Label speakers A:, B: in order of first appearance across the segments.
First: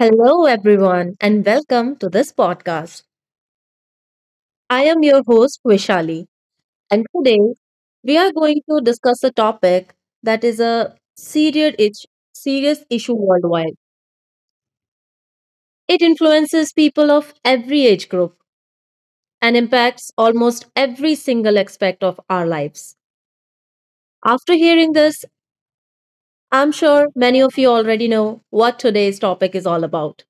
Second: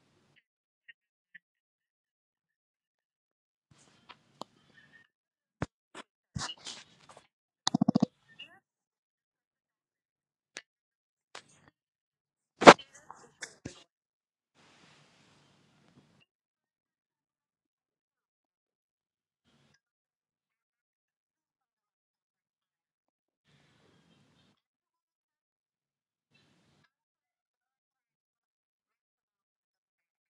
A: Hello, everyone, and welcome to this podcast. I am your host, Vishali, and today we are going to discuss a topic that is a serious issue worldwide. It influences people of every age group and impacts almost every single aspect of our lives. After hearing this, I'm sure many of you already know what today's topic is all about.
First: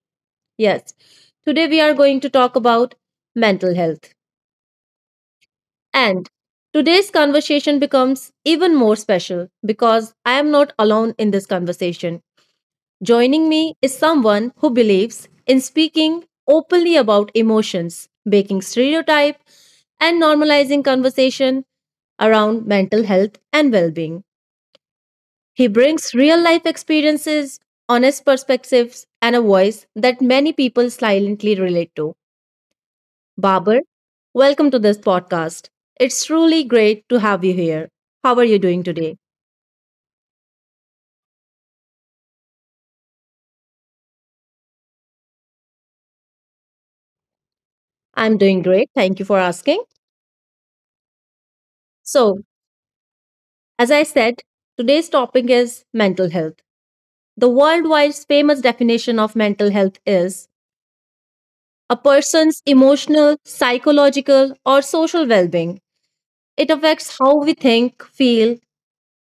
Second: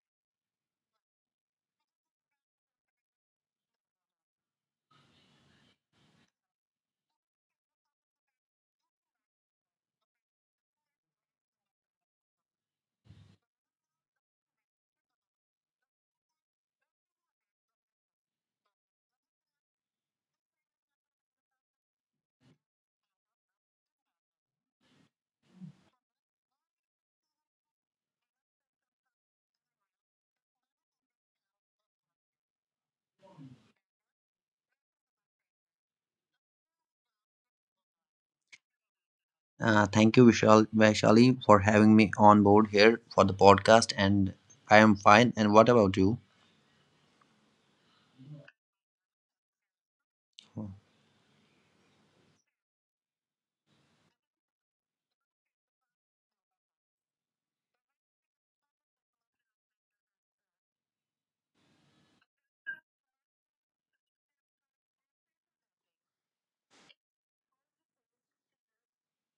A: Yes, today we are going to talk about mental health. And today's conversation becomes even more special because I am not alone in this conversation. Joining me is someone who believes in speaking openly about emotions, breaking stereotype, and normalizing conversation around mental health and well being. He brings real life experiences, honest perspectives, and a voice that many people silently relate to. Babar, welcome to this podcast. It's truly great to have you here. How are you doing today?
B: Thank you, Vishal, Vaishali, for having me on board here for the podcast. And I am fine. And what about you?
A: I'm doing great. Thank you for asking. So, as I said, today's topic is mental health. The worldwide famous definition of mental health is a person's emotional, psychological, or social well being. It affects how we think, feel,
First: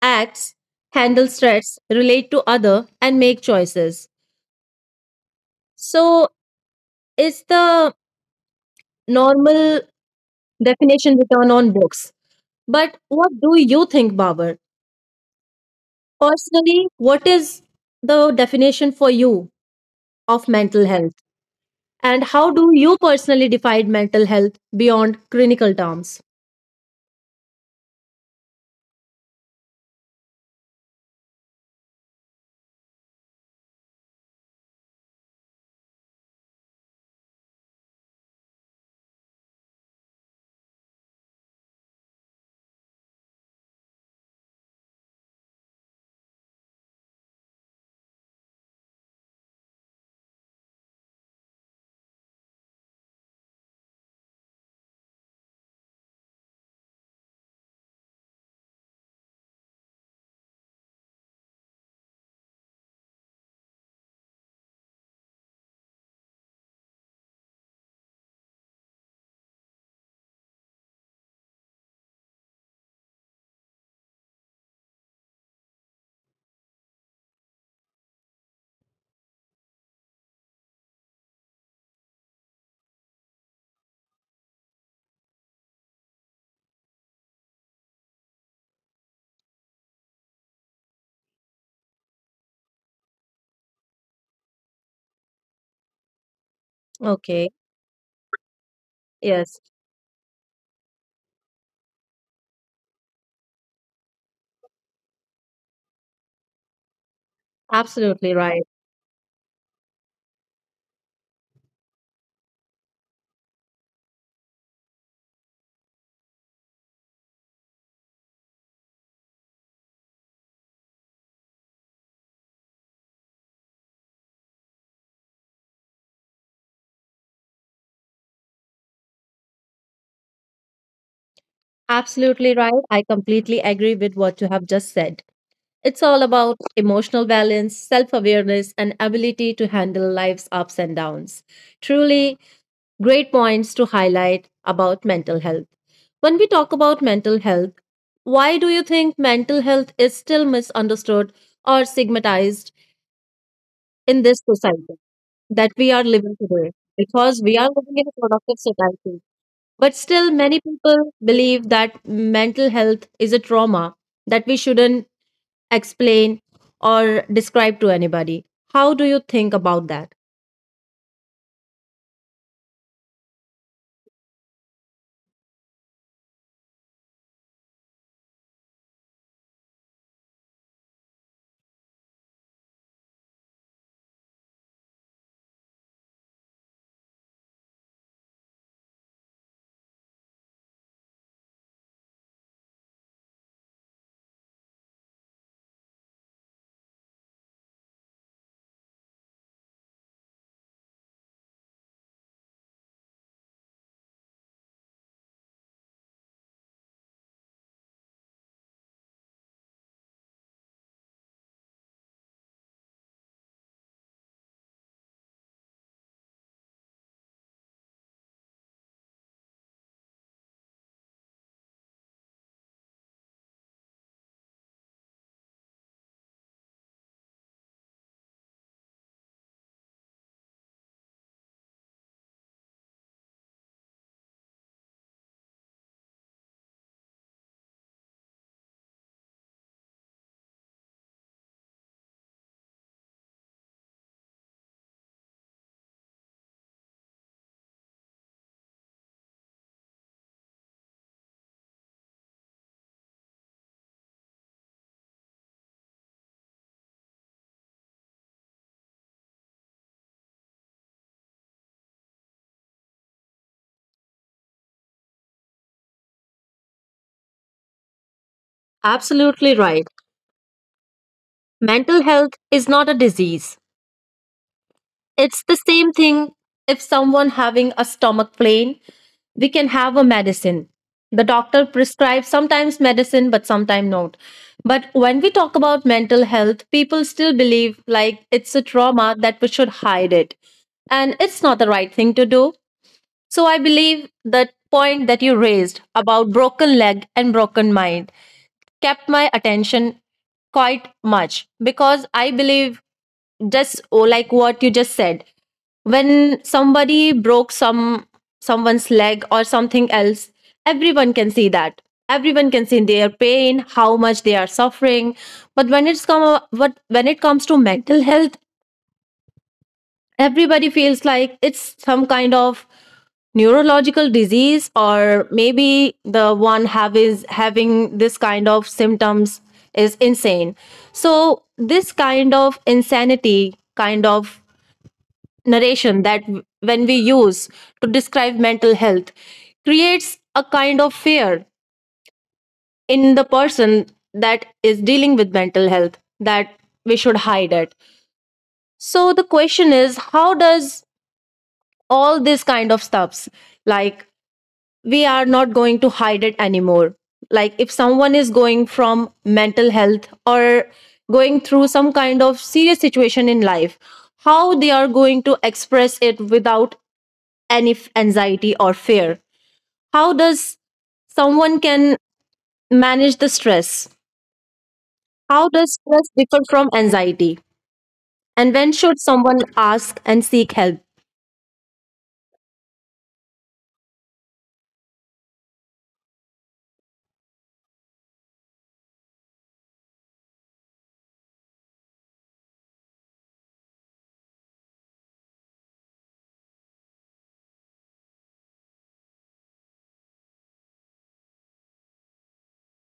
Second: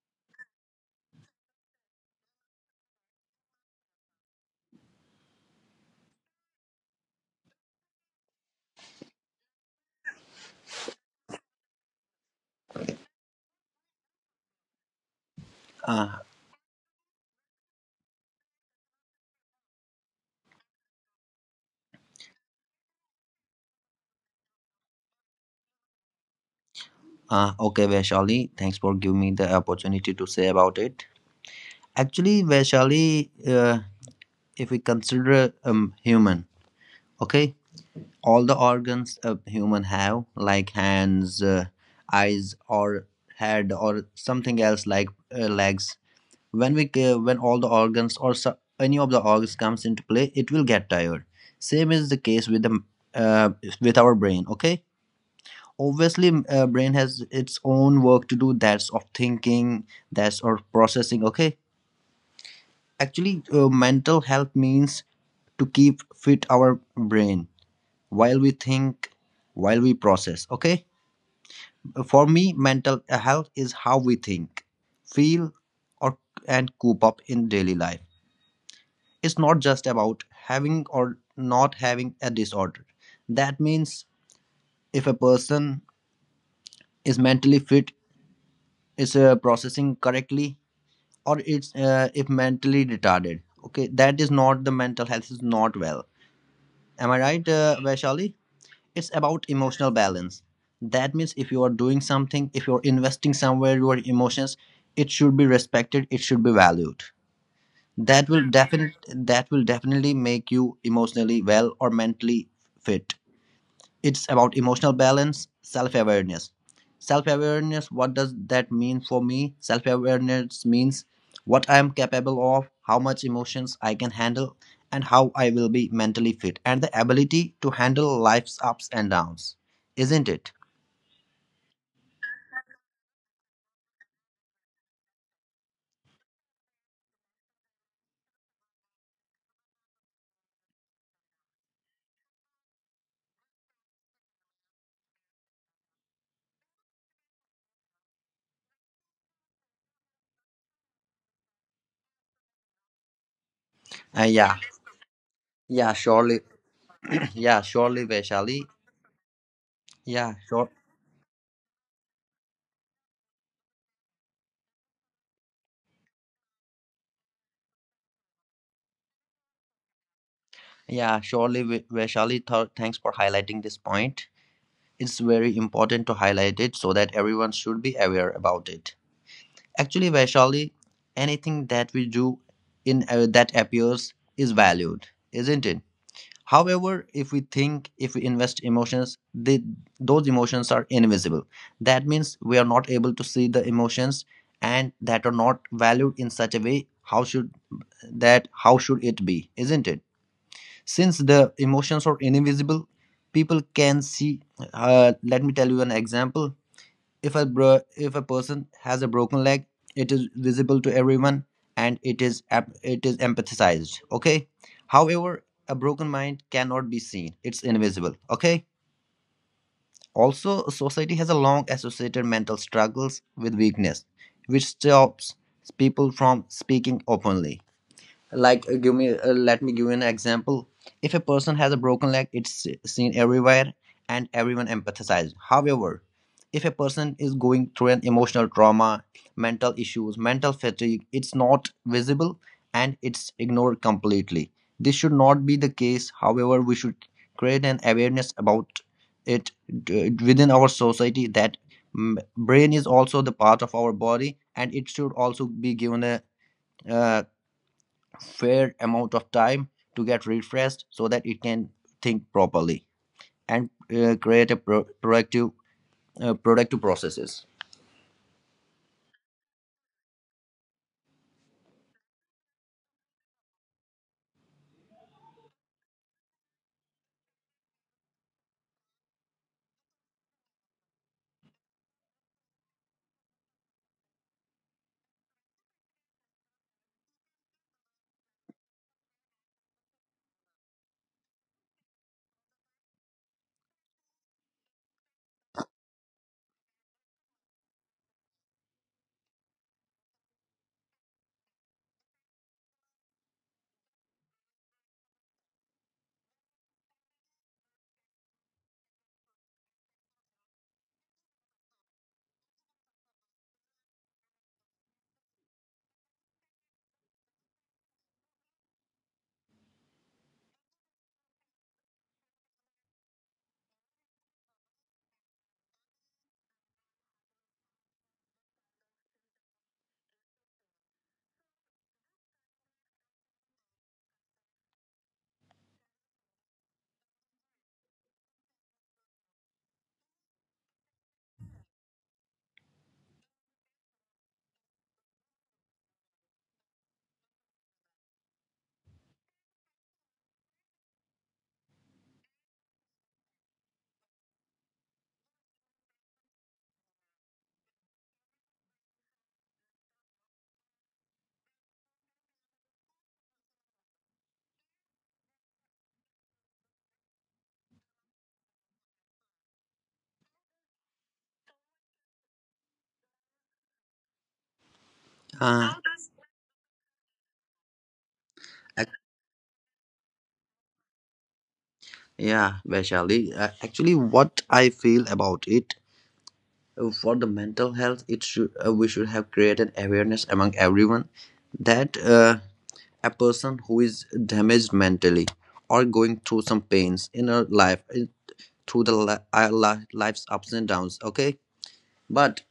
A: act, handle stress, relate to other, and make choices. So, is the normal definition return on books. But what do you think, Babar?
B: Uh,
A: Personally, what is the definition for you of mental health? And how do you personally define mental health beyond clinical terms?
B: okay, Vaishali, thanks for giving me the opportunity to say about it. Actually, Vaishali, if we consider human, okay, all the organs a human have, like hands, eyes, or head, or something else like legs, when all the organs or so, any of the organs comes into play, it will get tired. Same is the case with the uh, with our brain, okay. Obviously, brain has its own work to do, that's of thinking, that's of processing, okay. Actually, mental health means to keep fit our brain while we think, while we process, okay. For me, mental health is how we think, feel, or and cope up in daily life. It's not just about having or not having a disorder. That means if a person is mentally fit, is processing correctly, or it's if mentally retarded. Okay, that is not, the mental health is not well. Am I
A: Okay,
B: right, Vaishali? It's about
A: yes,
B: emotional balance. That means if you are doing something, if you're investing somewhere your emotions, it should be respected. It should be valued.
A: absolutely
B: That will
A: right.
B: definite. That will definitely make you emotionally well or mentally fit. It's about emotional balance, self awareness. Self awareness, what does that mean for me? Self awareness means what I am capable of, how much emotions I can handle, and how I will be mentally fit, and the ability to handle life's ups and downs, isn't it?
A: Absolutely right. I completely agree with what you have just said. It's all about emotional balance, self awareness, and ability to handle life's ups and downs. Truly, great points to highlight about mental health. When we talk about mental health, why do you think mental health is still misunderstood or stigmatized in this
B: Yeah.
A: society that we
B: Yeah,
A: are living
B: surely.
A: today? Because we
B: Yeah,
A: are living in
B: surely,
A: a productive
B: Vaishali.
A: society. But still,
B: Yeah,
A: many
B: sure.
A: people believe that mental health is a trauma that we shouldn't explain or describe to anybody. How do you think about that?
B: Yeah, surely, Vaishali, thanks for highlighting this point. It's very important to highlight it so that everyone should be aware about it. Actually, Vaishali, anything that we do in that appears is valued, isn't it? However, if we think, if we invest emotions, those emotions are invisible. That means we are not able to see the emotions, and that are not valued in such a way. How should that? How should it be? Isn't it? Since the emotions are invisible, people can see. Let me tell you an example. If a person has a broken leg, it is visible to everyone and it is empathized. Okay. However, a broken mind cannot be seen. It's invisible. Okay. Also, society has a long associated mental struggles with weakness, which stops people from speaking openly, like— give me let me give you an example. If a person has a broken leg, it's seen everywhere and everyone empathizes. However, if a person is going through an emotional trauma, mental issues, mental fatigue, it's not visible and it's ignored completely. This should not be the case. However, we should create an awareness about it, within our society, that brain is also the part of our body and it should also be given a uh, fair amount of time to get refreshed so that it can think properly and create a productive productive processes.
A: Absolutely right. Mental health is not a disease. It's the same thing, if someone having a stomach pain, we can have a medicine. The doctor prescribes sometimes medicine but sometimes not. But when we talk about mental health, people still believe like it's a trauma that we should hide it. And it's not the right thing to do. So I believe that point that you raised about broken leg and broken mind kept my attention quite much because I believe just oh, like what you just said, when somebody broke someone's leg or something else, everyone can see that, everyone can see their pain, how much they are suffering. But when it comes to mental health, everybody feels like it's some kind of neurological disease, or maybe the one have is having this kind of symptoms is insane. So this kind of insanity kind of narration that when we use to describe mental health creates a kind of fear in the person that is dealing with mental health that we should hide it. So the question is, how does all this kind of stuffs, like, we are not going to hide it anymore. Like, if someone is going from mental health or going through some kind of serious situation in life, how they are going to express it without any anxiety or fear? How does someone can manage the stress? How
B: uh,
A: does stress differ from anxiety, and when
B: ac-
A: should someone ask and seek help?
B: yeah, Vaishali. Actually, what I feel about it for the mental health, it should we should have created awareness among everyone that— a person who is damaged mentally, or going through some pains in her through the li- our li- life's ups and downs, okay. But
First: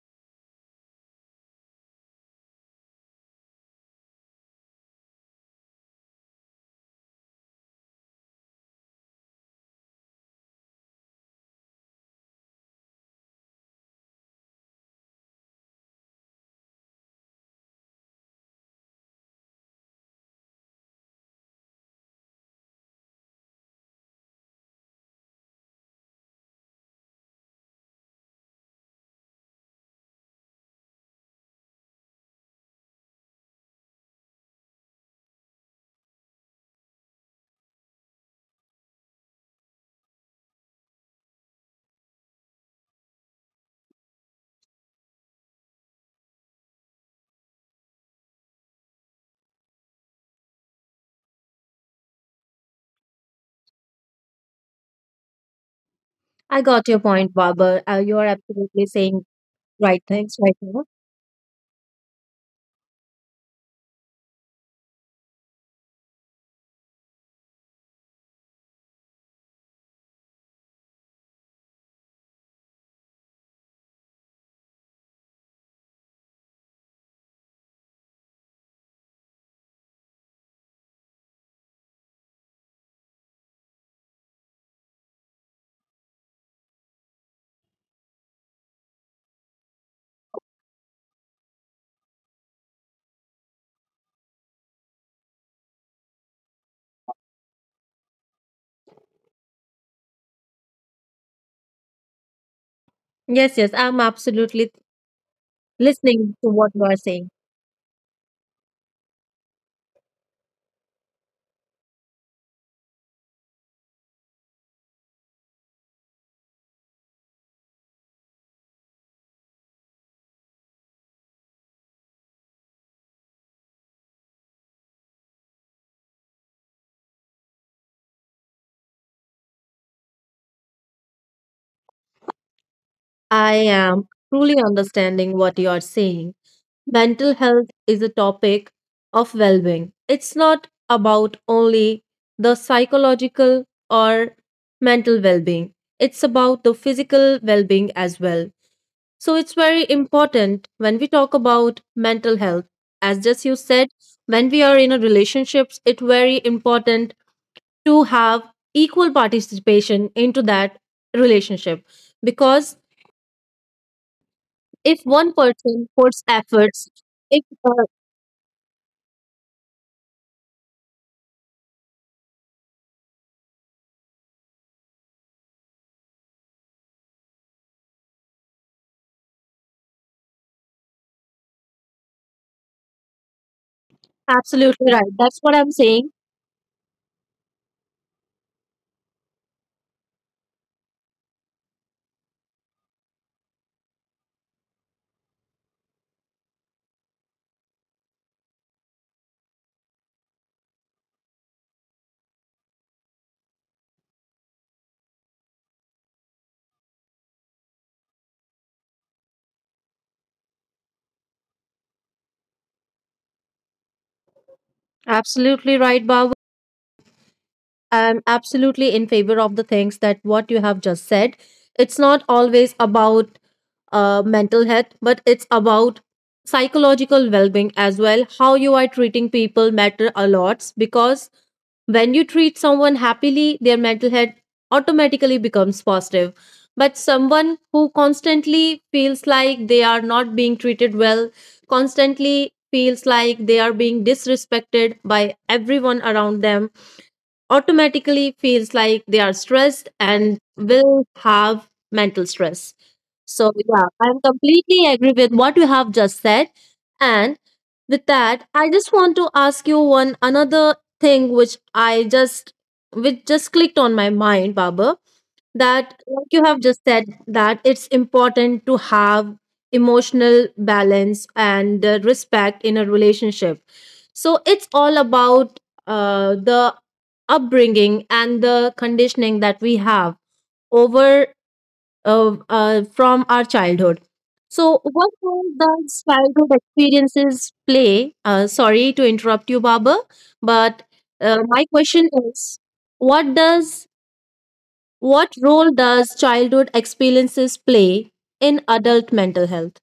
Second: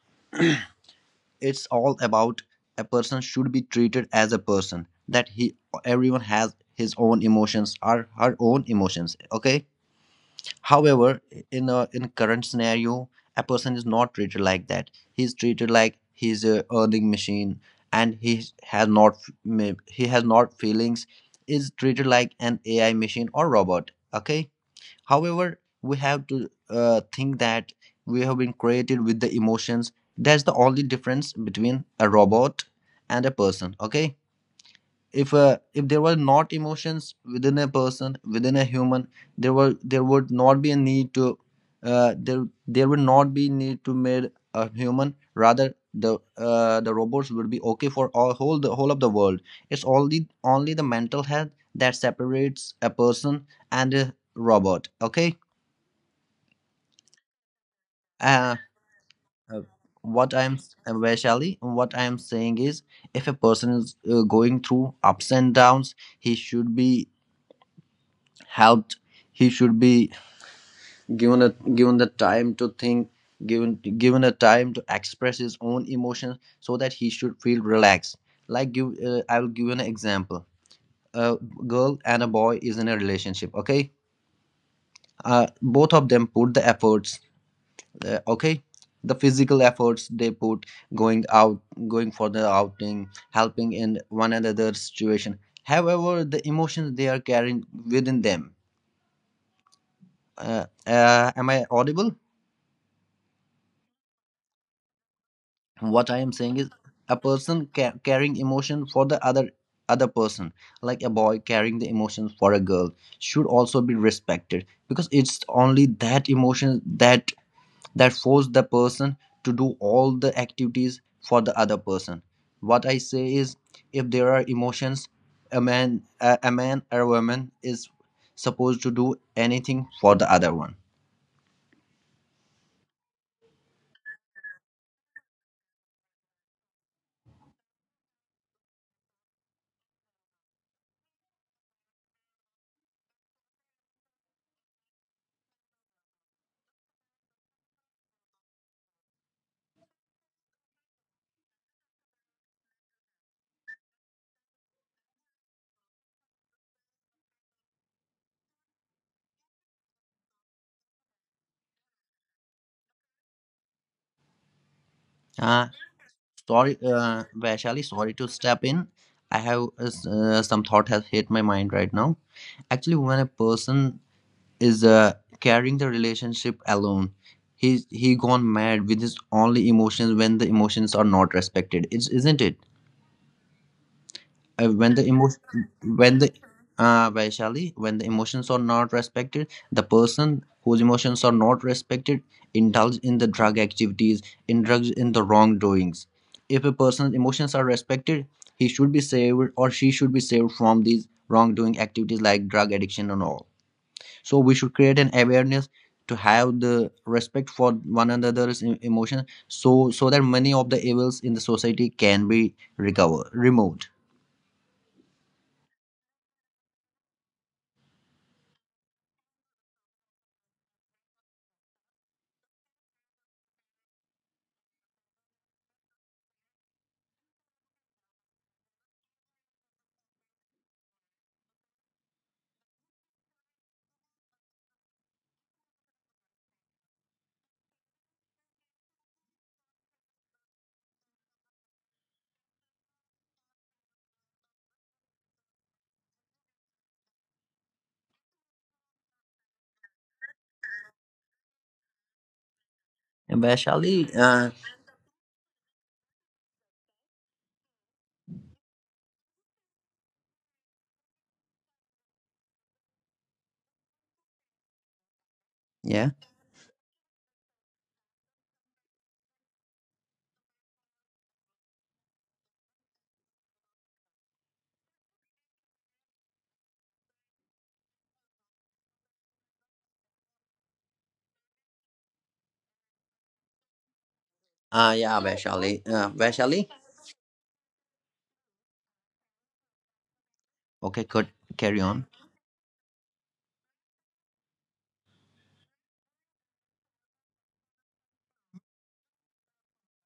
B: it's all about a person should be treated as a person, that he— everyone has his own emotions or her own emotions, okay. However, in current scenario, a person is not treated like that. He's treated like he's a earning machine, and has not he has not feelings, is treated like an AI machine or robot, okay. However, we have to think that we have been created with the emotions. That's the only difference between a robot and a person. Okay, if there were not emotions within a person, within a human, there would not be a need to, there would not be need to made a human. Rather, the robots would be okay for all whole the whole of the world. It's only the mental health that separates a person and a robot. Okay.
A: I got your point, Baba. You are
B: uh,
A: absolutely saying
B: uh,
A: right
B: what I'm
A: things right now.
B: Vaishali, what I'm saying is, if a person is going through ups and downs, he should be helped, he should be given the time to think, given a time to express his own emotions so that he should feel relaxed. Like, give I will give you an example. A girl and a boy is in a relationship, okay. Both of them put the efforts, okay. The physical efforts they put, going out, going for the outing, helping in one another situation, however the emotions they are carrying within them... am I audible?
A: Yes, yes, I'm absolutely
B: What I am saying
A: listening
B: is,
A: to what you
B: a
A: are saying.
B: person carrying emotion for the other person, like a boy carrying the emotions for a girl should also be respected, because it's only that emotion that force the person to do all the activities for the other person. What I say is, if there are emotions, a man or a woman is supposed to do anything for the other one.
A: I am truly understanding what you are saying. Mental health is a topic of well being. It's not about only the psychological or mental well being, it's about the physical well being as well. So it's very important when we talk about mental health. As just you said, when we are in a relationships, it's very important to have equal participation into that relationship, because if one
B: uh,
A: person puts
B: Sorry,
A: efforts if
B: Vaishali,
A: uh,
B: sorry to step in. I have Some thought has hit my mind right now. Actually, when a person is carrying the relationship alone, he gone mad with his only emotions when the emotions are not respected, isn't it? When the
A: absolutely right, that's
B: emotion
A: what I'm
B: when the
A: saying.
B: Vaishali, when the emotions are not respected, the person whose emotions are not respected indulge in the drug activities, indulge in the wrongdoings. If a person's emotions are respected, he should be saved or she should be saved from these wrongdoing activities like drug addiction and all. So we should create an awareness to have the respect for one another's emotions, so that many of the evils in the society can be recovered, removed.
A: Absolutely right, Babu. I'm absolutely in favor of the things that what you have just said. It's not always about mental health, but it's about psychological well-being as well. How you are treating people matter a lot, because when you treat someone happily, their mental health automatically becomes positive. But someone who constantly feels like they are not being treated well, constantly feels like they are being disrespected by everyone around them, automatically feels like they are stressed and will have mental stress. So, yeah,
B: Vaishali,
A: I'm completely agree with what you have just said. And with that, I just want to ask you one another thing which I just which just clicked on my mind, Baba,
B: Yeah.
A: that, like you have just said, that it's important to have emotional balance and respect in a relationship. So it's all about the upbringing and the conditioning that we have over from our childhood. So,
B: Yeah,
A: what role
B: Vaishali,
A: does
B: Vaishali.
A: childhood experiences play? Sorry to interrupt you, Baba,
B: Okay,
A: but
B: could carry
A: my
B: on.
A: question is, what does what role does childhood experiences play in adult mental health?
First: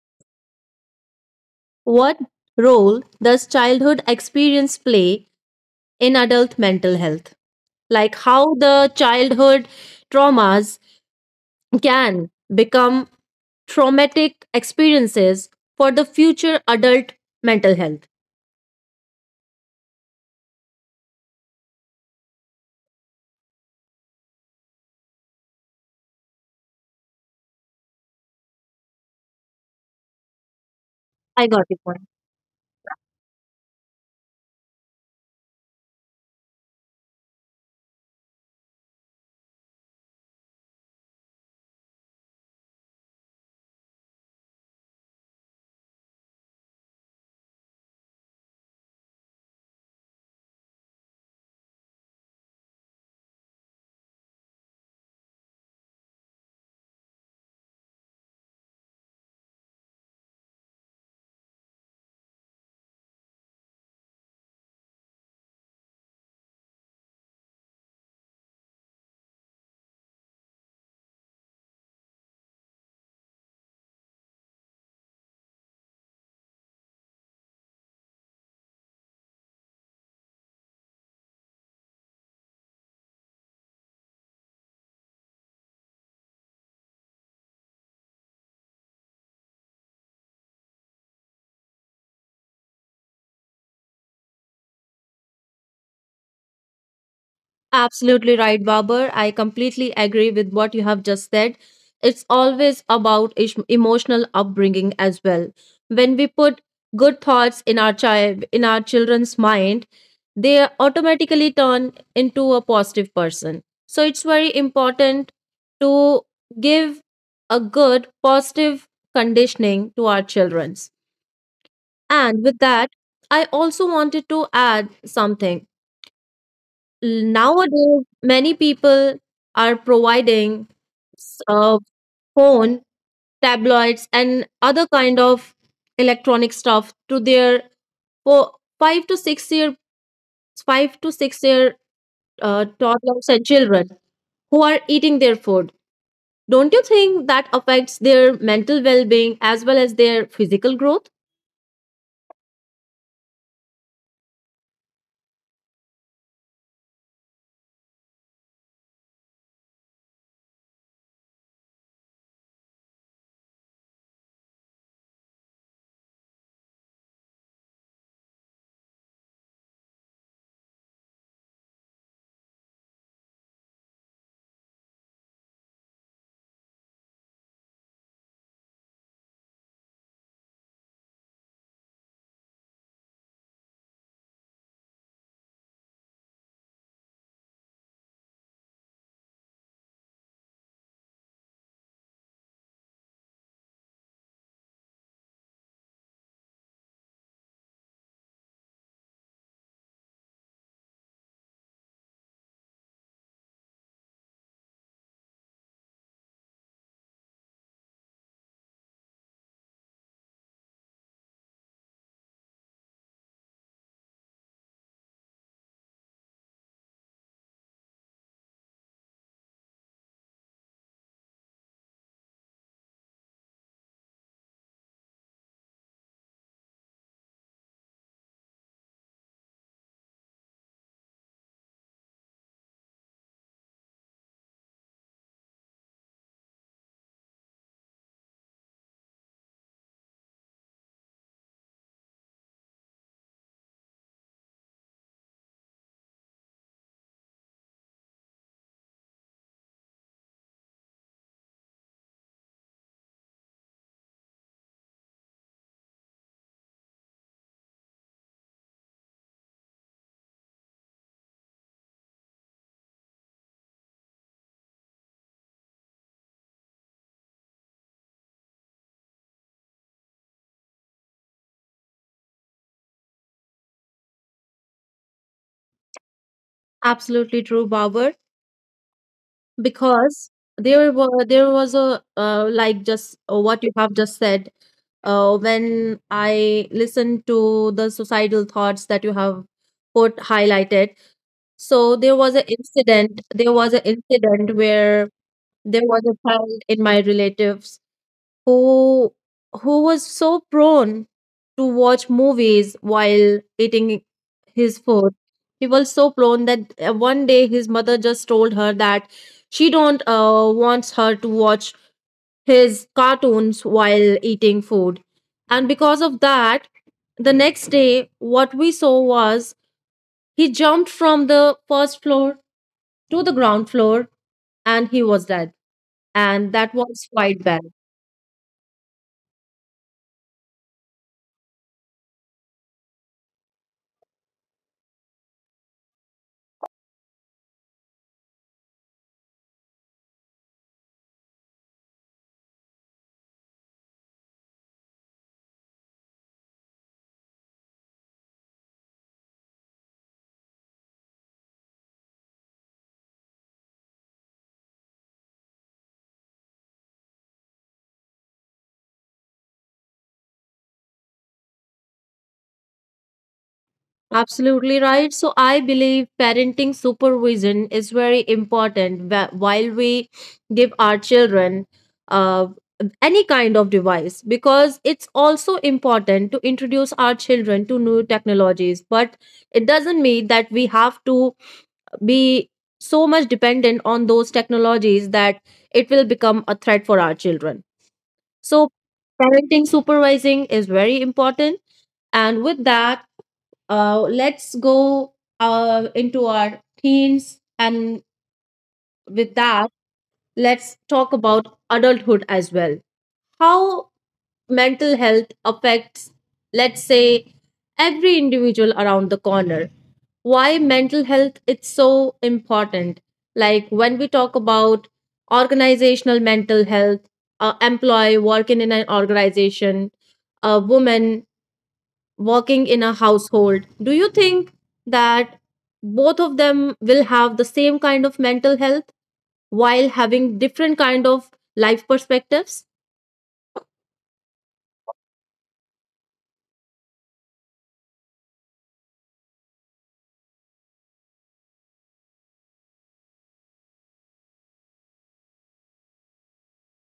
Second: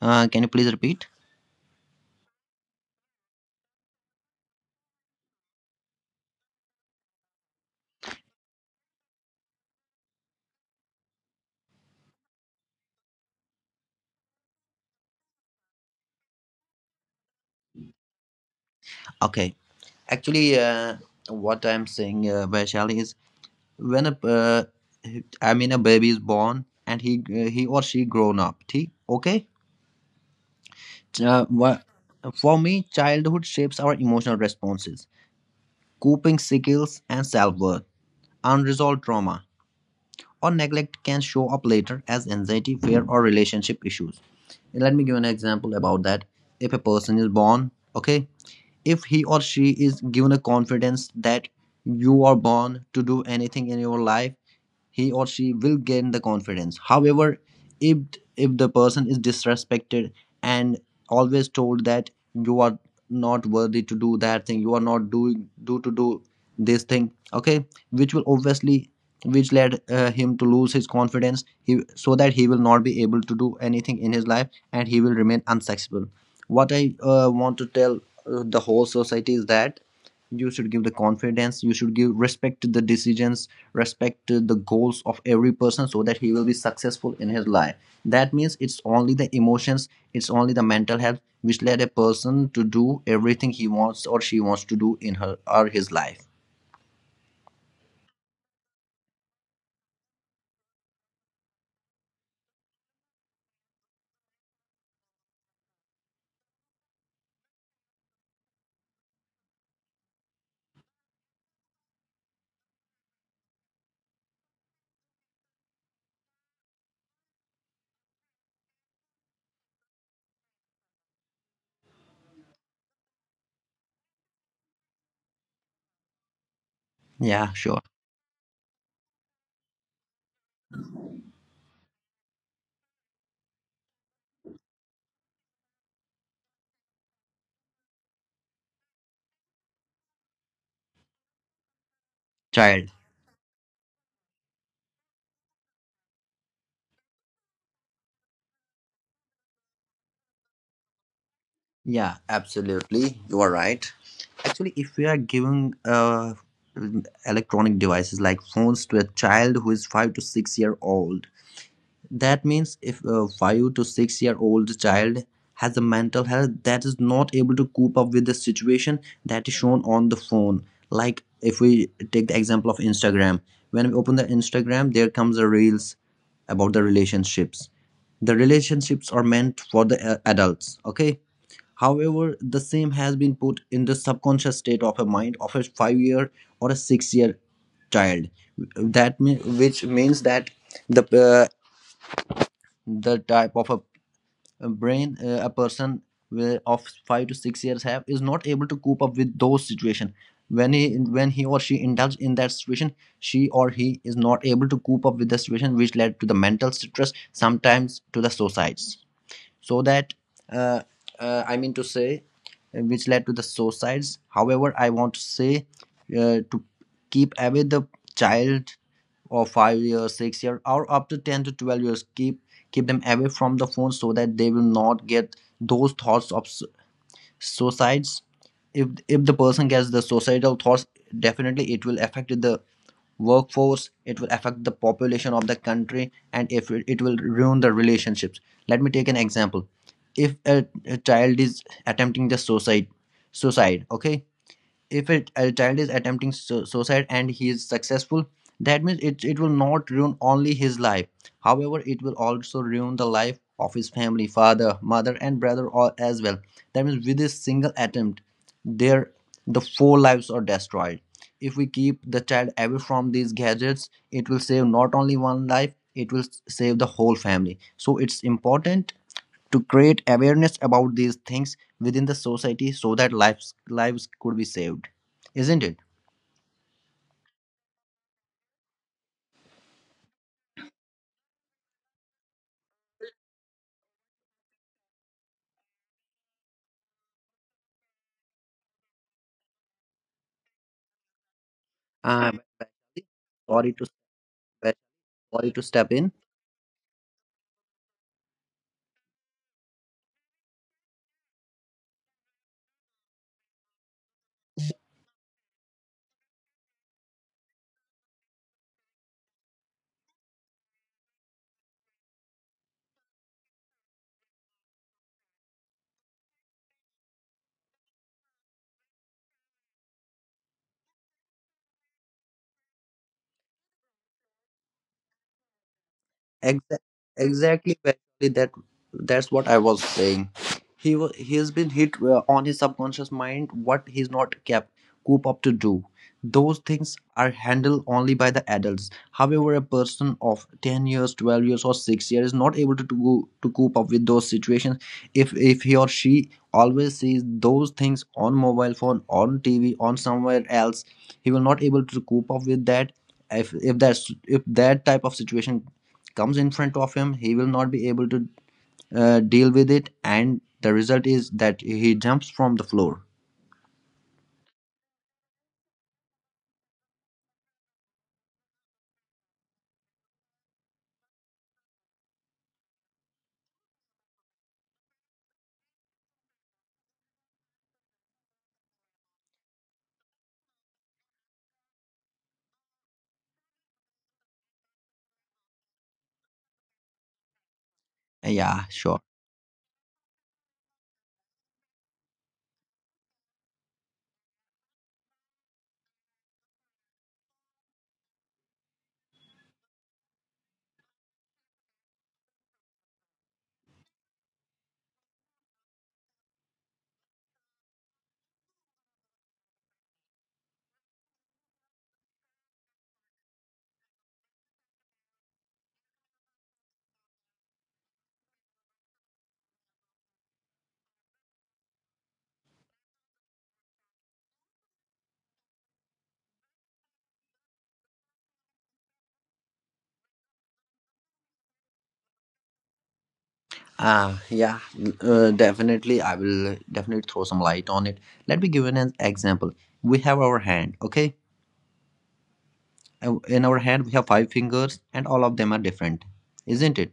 B: Can you please repeat?
A: What role does childhood experience play in adult mental health? Like, how the childhood traumas can become traumatic experiences for the future adult mental health.
B: Okay, actually, what I'm saying, Vaishali, is, when a, uh, I mean, a baby is born and he or she grown up. Okay, uh,
A: I got your
B: wha-
A: point.
B: for me, childhood shapes our emotional responses, coping skills, and self worth. Unresolved trauma or neglect can show up later as anxiety, fear, or relationship issues. Let me give an example about that. If a person is born, okay, if he or she is given a confidence that you are born to do anything in your life, he or she will gain the confidence. However, if if the person is disrespected and always told that you are not worthy to do that thing, you are not doing do to do this thing, okay, which will obviously which led him to lose his confidence, so that he will not be able to do anything in his life and he will remain unsuccessful. What I want to tell the whole society is that, you should give the confidence, you should give respect to the decisions, respect to the goals of every person so that he will be successful in his life. That means it's only the emotions, it's only the mental health which led a person to do everything he wants or she wants to do in her or his life.
A: Absolutely right, Babar. I completely agree with what you have just said. It's always about emotional upbringing as well. When we put good thoughts in our child, in our children's mind, they automatically turn into a positive person. So it's very important to give a good positive conditioning to our children. And with that, I also wanted to add something.
B: Yeah, sure.
A: Nowadays, many people are providing s- uh, phone, tabloids, and other kind of electronic stuff to their fo- 5 to 6 year, five to six year
B: Child.
A: toddlers and children who are eating their food. Don't you think that affects their mental well being as well as their physical growth?
B: Yeah, absolutely, you are right. Actually, if we are giving electronic devices like phones to a child who is 5 to 6 year old. That means if a 5 to 6 year old child has a mental health that is not able to cope up with the situation that is shown on the phone. Like if we take the example of Instagram, when we open the Instagram, there comes the reels about the relationships. The relationships are meant for the adults, okay? However, the same has been put in the subconscious state of a mind of a 5 year or a 6 year child. Which means that the uh, the type of a brain a person of 5 to 6 years have is not able to cope up with those situation, when he when he or she indulge in that situation. She or he is not able to cope up with the situation, which led to the mental stress, sometimes to the suicides. So that uh, I mean to say, which led to the suicides. However, I want to say, to keep away the child or 5 years, 6 years, or up to 10 to 12 years, keep them away from the phone so that they will not get those thoughts of suicides. If the person gets the suicidal thoughts, definitely it will affect the workforce, it will affect the population of the country, and if it will ruin the relationships. Let me take an example. If a child is attempting the suicide, okay? If a child is attempting, suicide, and he is successful, that means it will not ruin only his life, however it will also ruin the life of his family, father, mother, and brother, all as well. That means with this single attempt, there the four lives are destroyed. If we keep the child away from these gadgets, it will save not only one life, it will save the whole family. So it's important to create awareness about these things within the society so that lives could be saved, isn't it?
A: Absolutely true, Babar. Because there was a like just what you have just said, when I listened to the suicidal thoughts that you have put highlighted, so
B: um
A: there was
B: sorry
A: an
B: to
A: incident where
B: sorry to
A: there
B: step
A: was
B: in.
A: a child in my relatives who was so prone to watch movies while eating his food. He was so prone that one day his mother just told her that she don't wants her to watch his cartoons while eating food. And because of that, the next day what we saw was he jumped from the first floor to the ground floor, and he was dead. And that
B: Exa-
A: was quite bad.
B: exactly, Vaishali, that's what I was saying. He has been hit on his subconscious mind, what he's not kept coop up to do. Those things are handled only by the adults. However, a person of 10 years, 12 years, or 6 years is not able to cope up with those situations. If he or she always sees those things on mobile phone, on TV, on somewhere else, he will not able to cope up with that. If that type of situation comes in front of him, he will not be able to deal with it, and the result is that he jumps from the floor.
A: Absolutely right. So I believe parenting supervision is very important while we give our children uh, any kind of device, because it's also important to introduce our children to new technologies. But it doesn't mean that we have to be so much dependent on those technologies that it will become a threat for our children.
B: Yeah,
A: So
B: sure.
A: parenting supervising is very important. And with that, let's go into our teens, and with that, let's talk about adulthood as well. How mental health affects, let's say, every individual around the corner. Why mental health is so important. Like, when we talk about organizational mental health, employee working in an organization, a woman working in a household, do you think that both of them will have the same kind of mental health while having different kind of life perspectives?
B: Yeah, definitely I will definitely throw some light on it. Let me give you an example. We have our hand, okay? In our hand we have five fingers, and all of them are different, isn't it?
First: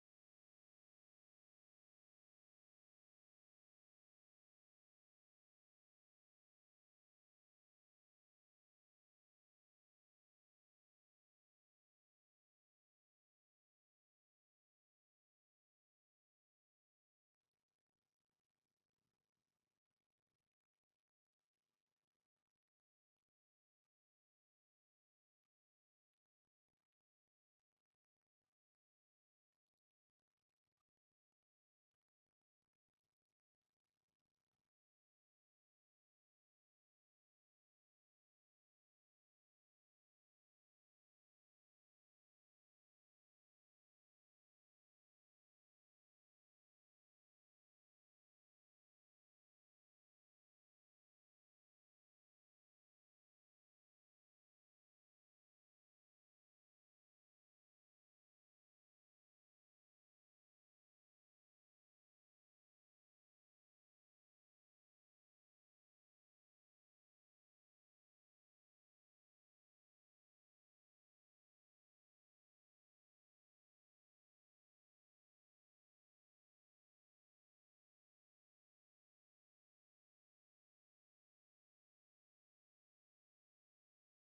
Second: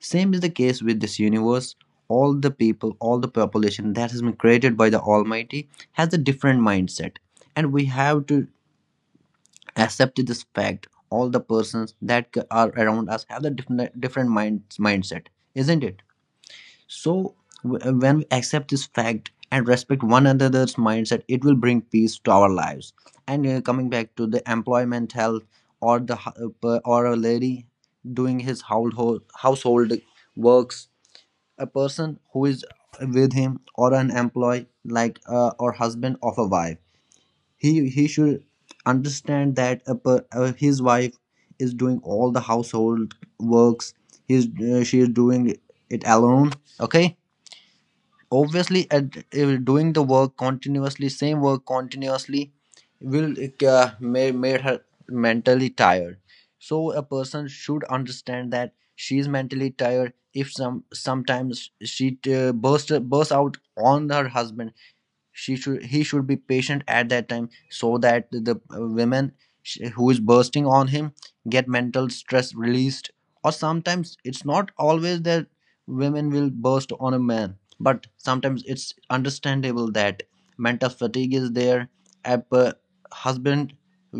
B: Same is the case with this universe. All the people all the population that has been created by the almighty has a different mindset, and we have to accept this fact. All the persons that are around us have the different mindset, isn't it? So, when we accept this fact and respect one another's mindset, it will bring peace to our lives. And coming back to the employment health, or the or a lady doing his household household works. A person who is with him, or an employee, like, or husband of a wife, he should understand that his wife is doing all the household works. He's She is doing it alone, okay? Obviously, doing the work continuously, same work continuously, will make her mentally tired. So a person should understand that she is mentally tired. If sometimes she bursts out on her husband, she should he should be patient at that time so that the women, who is bursting on him, get mental stress released. Or sometimes it's not always that women will burst on a man, but sometimes it's understandable that mental fatigue is there. A husband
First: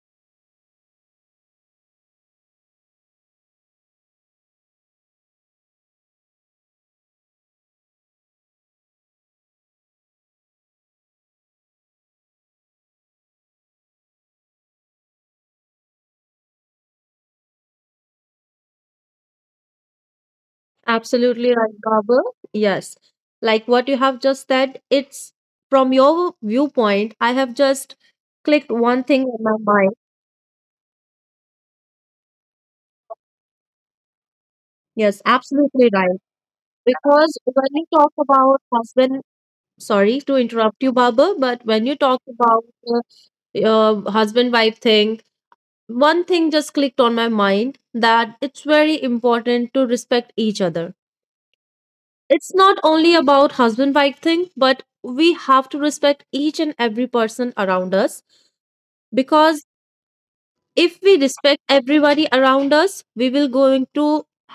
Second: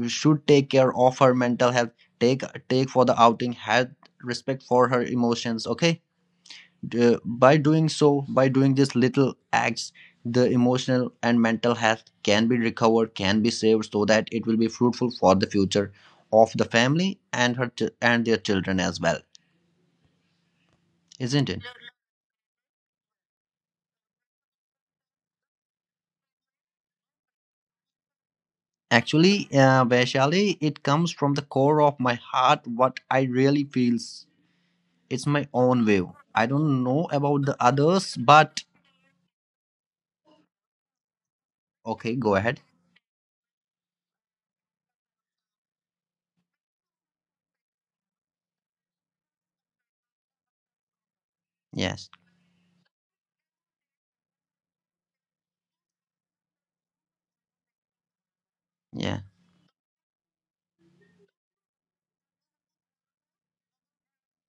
B: should take care of her mental health, take take for the outing, have respect for her emotions, okay? By doing so, by doing these little acts, the emotional and mental health can be recovered, can be saved, so that it will be fruitful for the future of the family and their children as well, isn't
A: Absolutely
B: it?
A: right, Babu. Yes. Like what you have just said, it's from your viewpoint, I have just clicked one thing
B: Actually,
A: in my mind.
B: Vaishali, it comes from the core of my heart, what I really feels. It's
A: Yes,
B: my own
A: absolutely
B: view.
A: right.
B: I don't know
A: Because
B: about the
A: when you
B: others,
A: talk
B: but
A: about husband, sorry to interrupt you, Baba, but when you
B: okay,
A: talk
B: go ahead.
A: about husband-wife thing, one thing just clicked on my mind that it's very important to respect each other.
B: Yes,
A: It's not only about husband-wife thing, but we have to respect each and every person around us,
B: yeah,
A: because if we respect everybody around us, we will going to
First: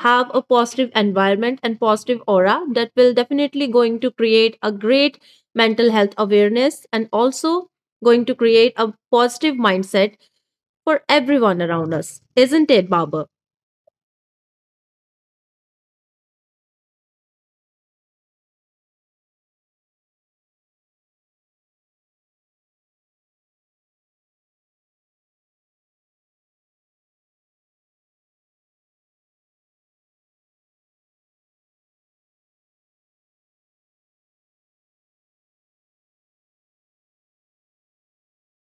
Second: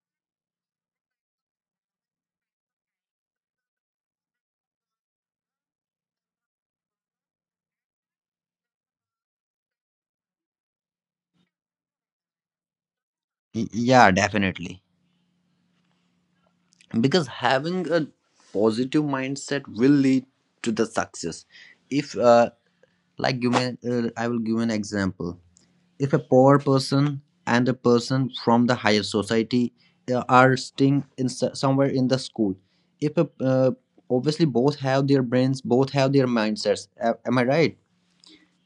A: have a positive environment and positive aura that will definitely going to create a great mental health awareness and also going to create a positive mindset for everyone around us, isn't it, Baba?
B: Yeah, definitely. Because having a positive mindset will lead to the success. If Like, give me I will give an example. If a poor person and a person from the higher society are staying in somewhere in the school, if a, obviously both have their brains, both have their mindsets. Am I right?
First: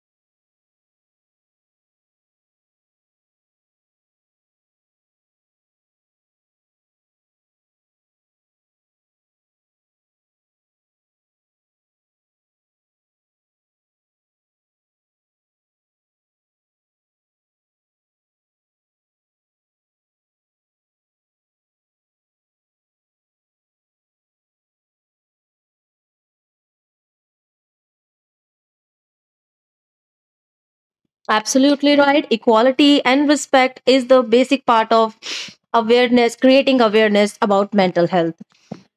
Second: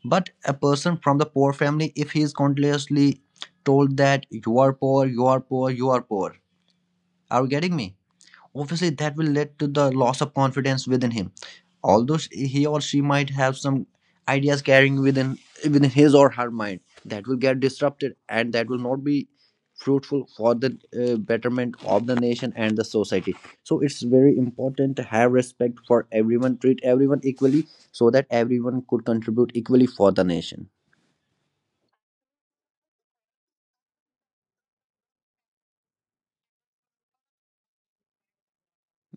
B: But a person from the poor family, if he is continuously told that you are poor, you are poor, you are poor, are you getting me? Obviously that will lead to the loss of confidence within him. Although he or she might have some ideas carrying within his or her mind, that will get disrupted, and that will not be fruitful for the betterment of the nation and the society. So it's very important to have respect for everyone, treat everyone equally, so that everyone could contribute equally for the nation.
A: Absolutely right. Equality and respect is the basic part of awareness, creating awareness about mental health.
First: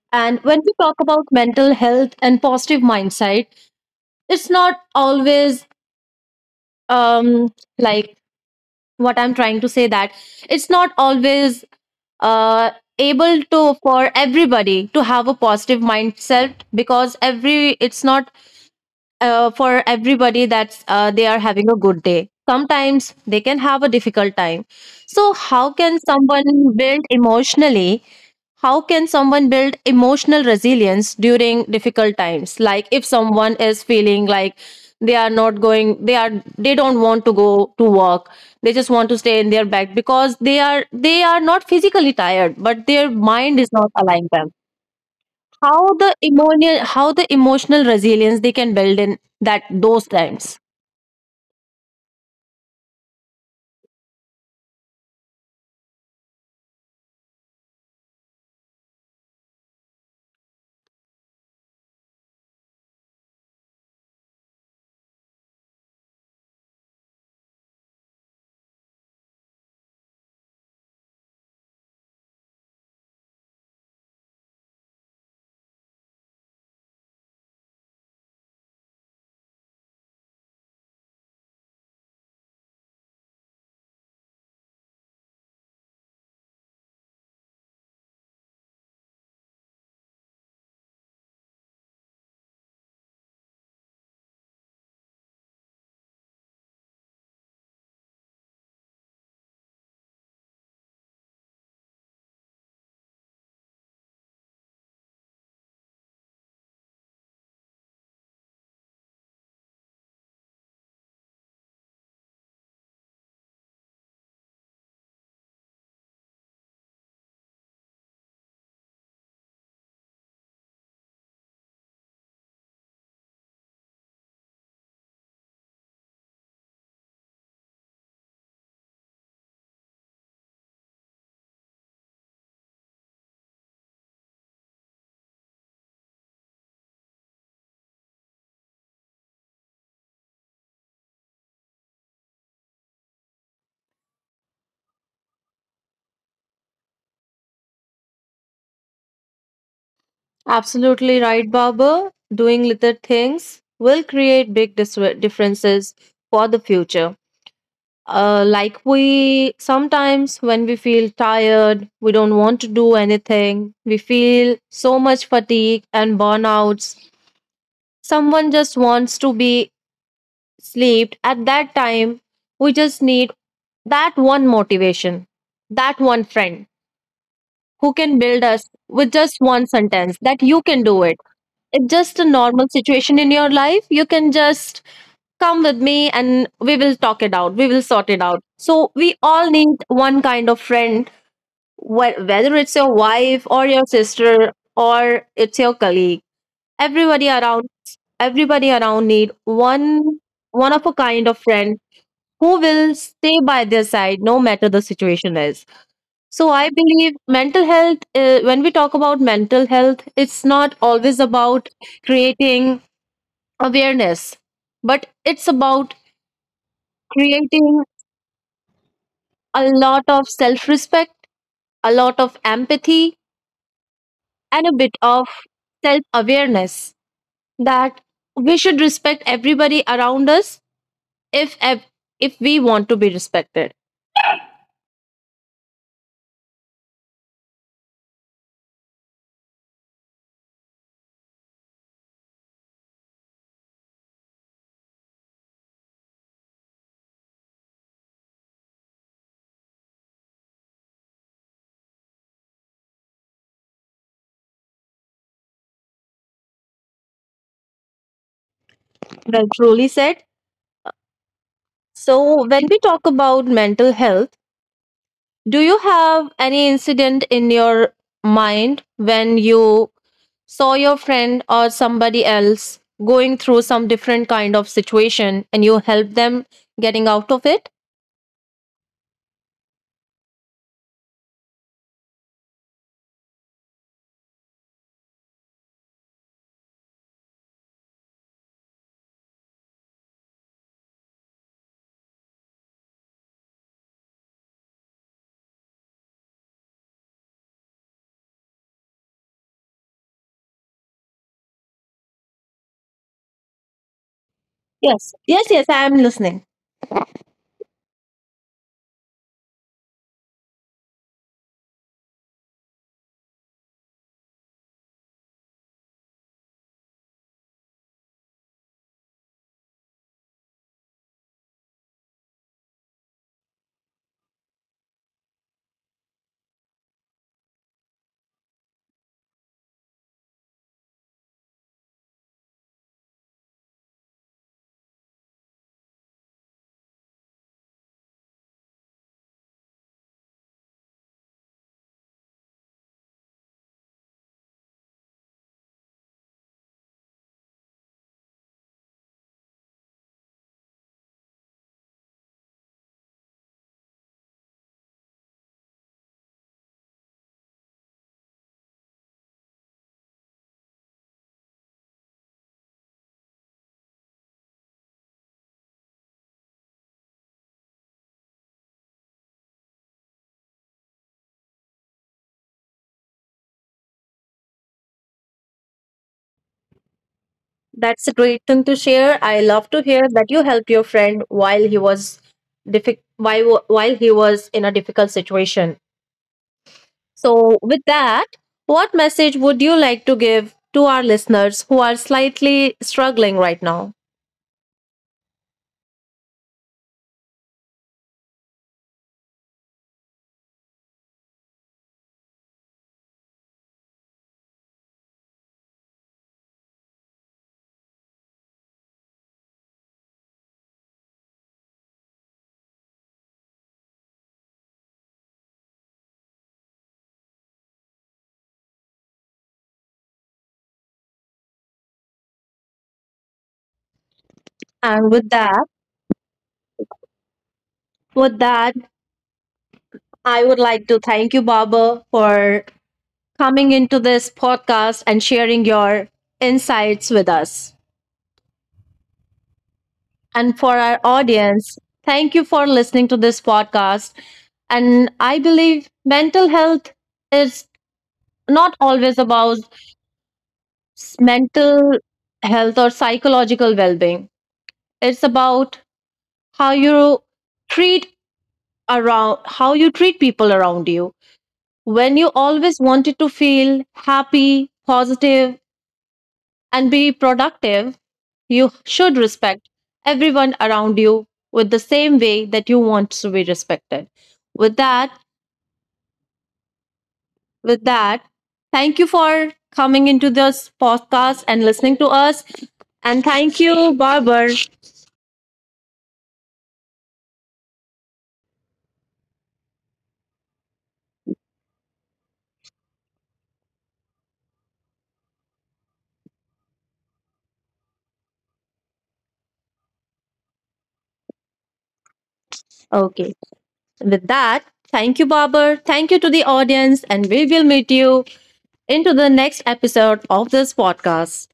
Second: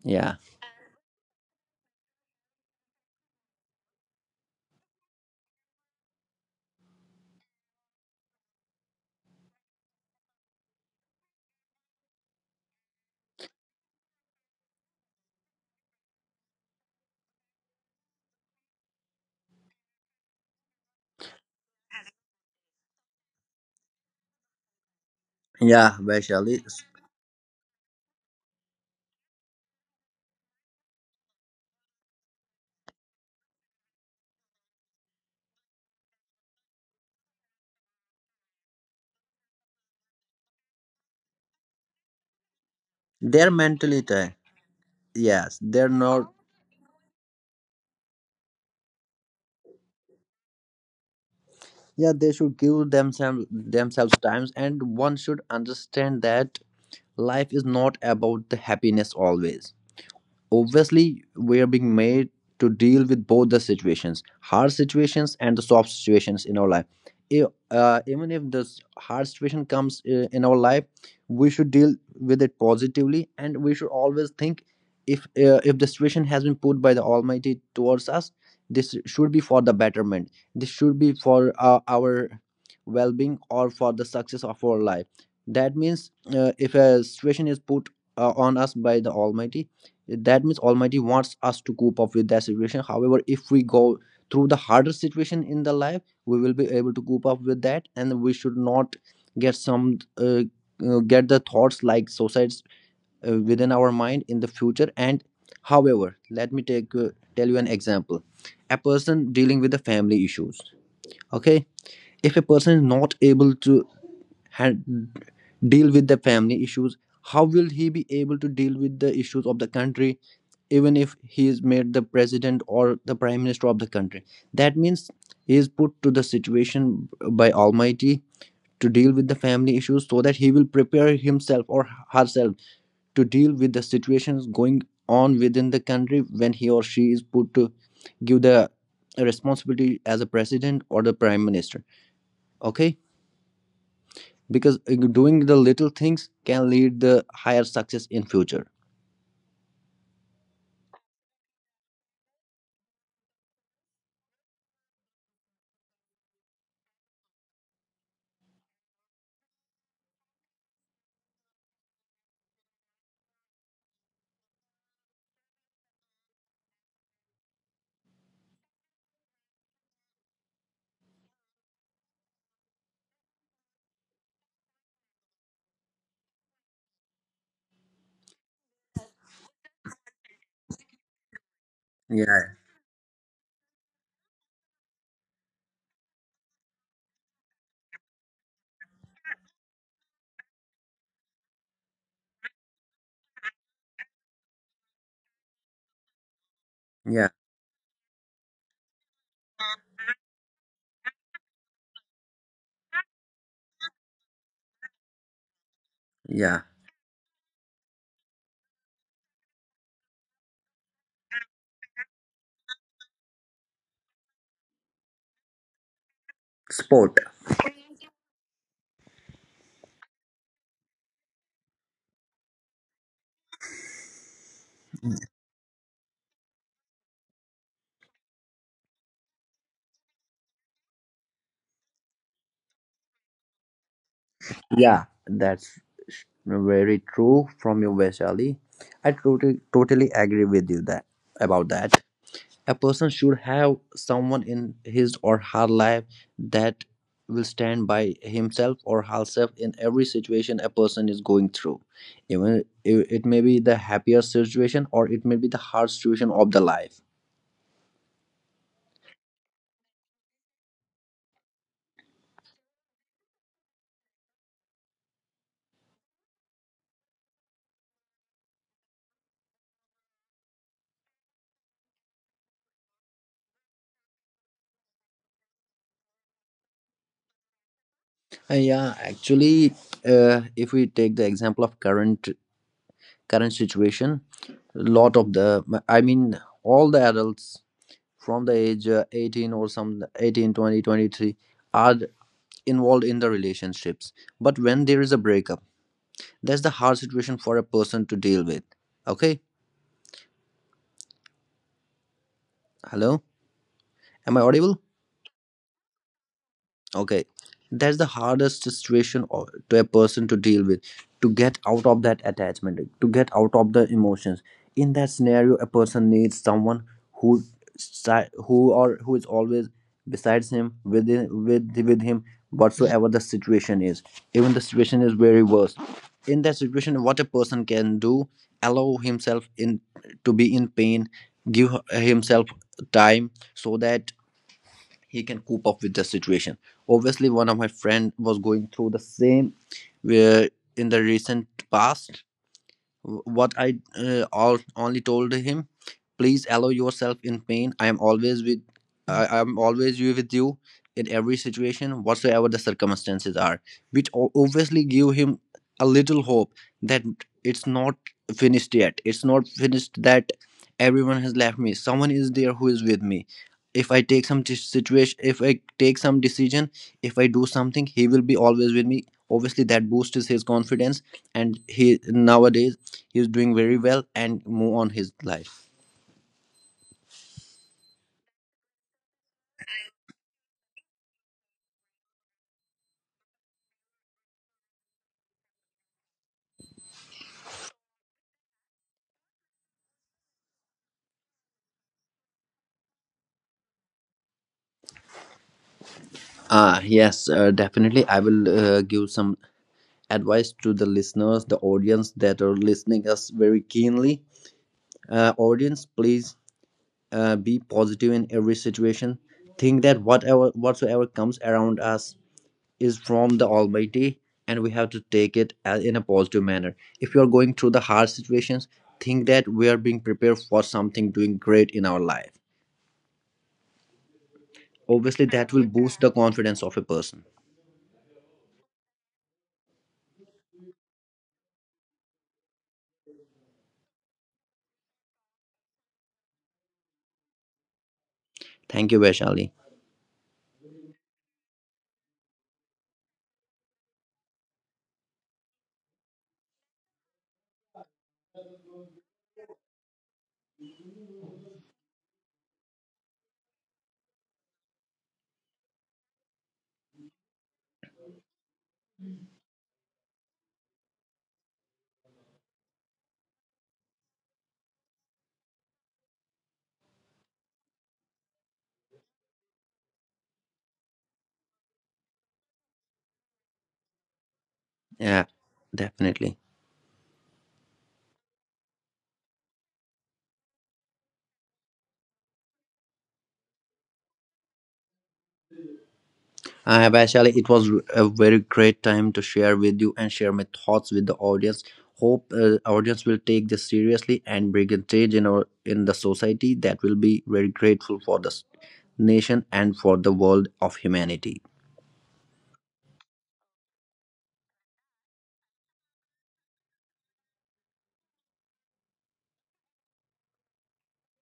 B: Yeah.
A: And when we talk about mental health and positive mindset, it's not always, um like, what I'm trying to say that it's not always uh able to for everybody to have a positive mindset, because every it's not for everybody that they are having a good day. Sometimes they can have a difficult time. So
B: Yeah, Vaishali.
A: how can someone build emotional resilience during difficult times? Like, if someone is feeling like they are not going, they are they don't want to go to work. They just want to stay in their bed because they are not physically tired, but their
B: They're
A: mind is not
B: mentally
A: allowing
B: tired.
A: them.
B: Yes, they're not.
A: How the emotional resilience they can build in that those times.
B: Yeah, they should give themselves times, and one should understand that life is not about the happiness always. Obviously we are being made to deal with both the situations, hard situations and the soft situations in our life. If, Even if this hard situation comes in our life, we should deal with it positively, and we should always think if the situation has been put by the almighty towards us, this should be for the betterment, this should be for our well-being, or for the success of our life. That means, if a situation is put on us by the almighty, that means almighty wants us to cope up with that situation. However, if we go through the harder situation in the life, we will be able to cope up with that, and we should not get some get the thoughts like suicides within our mind in the future. And however, let me take tell you an example. A person dealing with the family issues, okay? If a person is not able to hand, deal with the family issues, how will he be able to deal with the issues of the country, even if he is made the president or the prime minister of the country? That means he is put to the situation by almighty to deal with the family issues so that he will prepare himself or herself to deal with the situations going on within the country when he or she is put to give the responsibility as a president or the prime minister, okay? Because doing the little things can lead the higher success in future.
A: Absolutely right, Babu. Doing little things will create big differences for the future. Like we sometimes, when we feel tired, we don't want to do anything, we feel so much fatigue and burnouts. Someone just wants to be slept at that time. We just need that one motivation, that one friend who can build us with just one sentence that you can do it. It's just a normal situation in your life. You can just come with me and we will talk it out. We will sort it out. So we all need one kind of friend, whether it's your wife or your sister or it's your colleague.
B: Yeah,
A: Everybody around Everybody around need one of a kind of friend who will stay by their side no matter the situation is. So
B: yeah.
A: I believe mental health, when we talk about mental health, it's not always about creating awareness, but it's about
B: Sport.
A: creating a lot of self respect, a lot of empathy, and a bit of self awareness that we should respect everybody around us if ev- if we want to be respected.
B: Yeah, that's very true from you, Vaishali. I totally totally agree with you that about that a person should have someone in his or her life that will stand by himself or herself in every situation a person is going through, even it may be the happier situation or it may be the hard situation of the life.
A: Well, truly said. So, when we talk about mental health, do you have any incident in your mind when you saw your friend or somebody else going through some different kind of situation and you helped them getting out of it?
B: Yeah, actually, if we take the example of current situation, a lot of the I mean, all the adults from the age 18, or some, 18, 20, 23, are involved in the relationships. But when there is a breakup, that's the hard situation for a person to deal with, okay? Hello, am I audible?
A: Yes, yes, yes, I am listening.
B: Okay, that's the hardest situation to a person to deal with, to get out of that attachment, to get out of the emotions. In that scenario, a person needs someone who, si- who or who is always besides him, with him, whatsoever the situation is. Even the situation is very worse. In that situation, what a person can do, allow himself in to be in pain, give himself time so that he can cope up with the situation. Obviously one of my friend was going through the same, where in the recent past, what I only told him, please allow yourself in pain. I am always you with you in every situation, whatsoever the circumstances are. Which obviously give him a little hope that it's not finished yet. It's not finished that everyone has left me. Someone is there who is with me. If I take some situation, if I take some decision, if I do something, he will be always with me. Obviously, that boosts his confidence, and he nowadays he's doing very well and move on his life.
A: That's a great thing to share. I love to hear that you helped your friend while he was in a difficult situation. So, with that, what message would you like to give to our listeners who are slightly struggling right now?
B: Yes, definitely I will, give some advice to the listeners, the audience that are listening us very keenly. Audience, please, be positive in every situation. Think that whatever whatsoever comes around us is from the almighty, and we have to take it in a positive manner. If you are going through the hard situations, think that we are being prepared for something doing great in our life.
A: And
B: Obviously
A: with
B: that will
A: that,
B: boost the confidence of a person.
A: with that, I would like to thank you, Baba, for coming into this podcast and sharing your insights with us.
B: Thank you, Vaishali.
A: And for our audience, thank you for listening to this podcast. And I believe mental health is not always about mental health or psychological well being, it's about how you treat around how you treat people around you. When you always wanted to feel happy, positive, and be productive, you should respect everyone around you with the same way that you want to be respected. With that,
B: Yeah, definitely.
A: with that, thank you for coming into this podcast and listening to us. And thank you, Barber.
B: Vaishali, it was a very great time to share with you and share my thoughts with the audience. Hope audience will take this seriously and bring a change in the society that will be very grateful for this nation and for the world of humanity.
A: Okay. With that, thank you, Barber. Thank you to the audience. And we will meet you into the next episode of this podcast.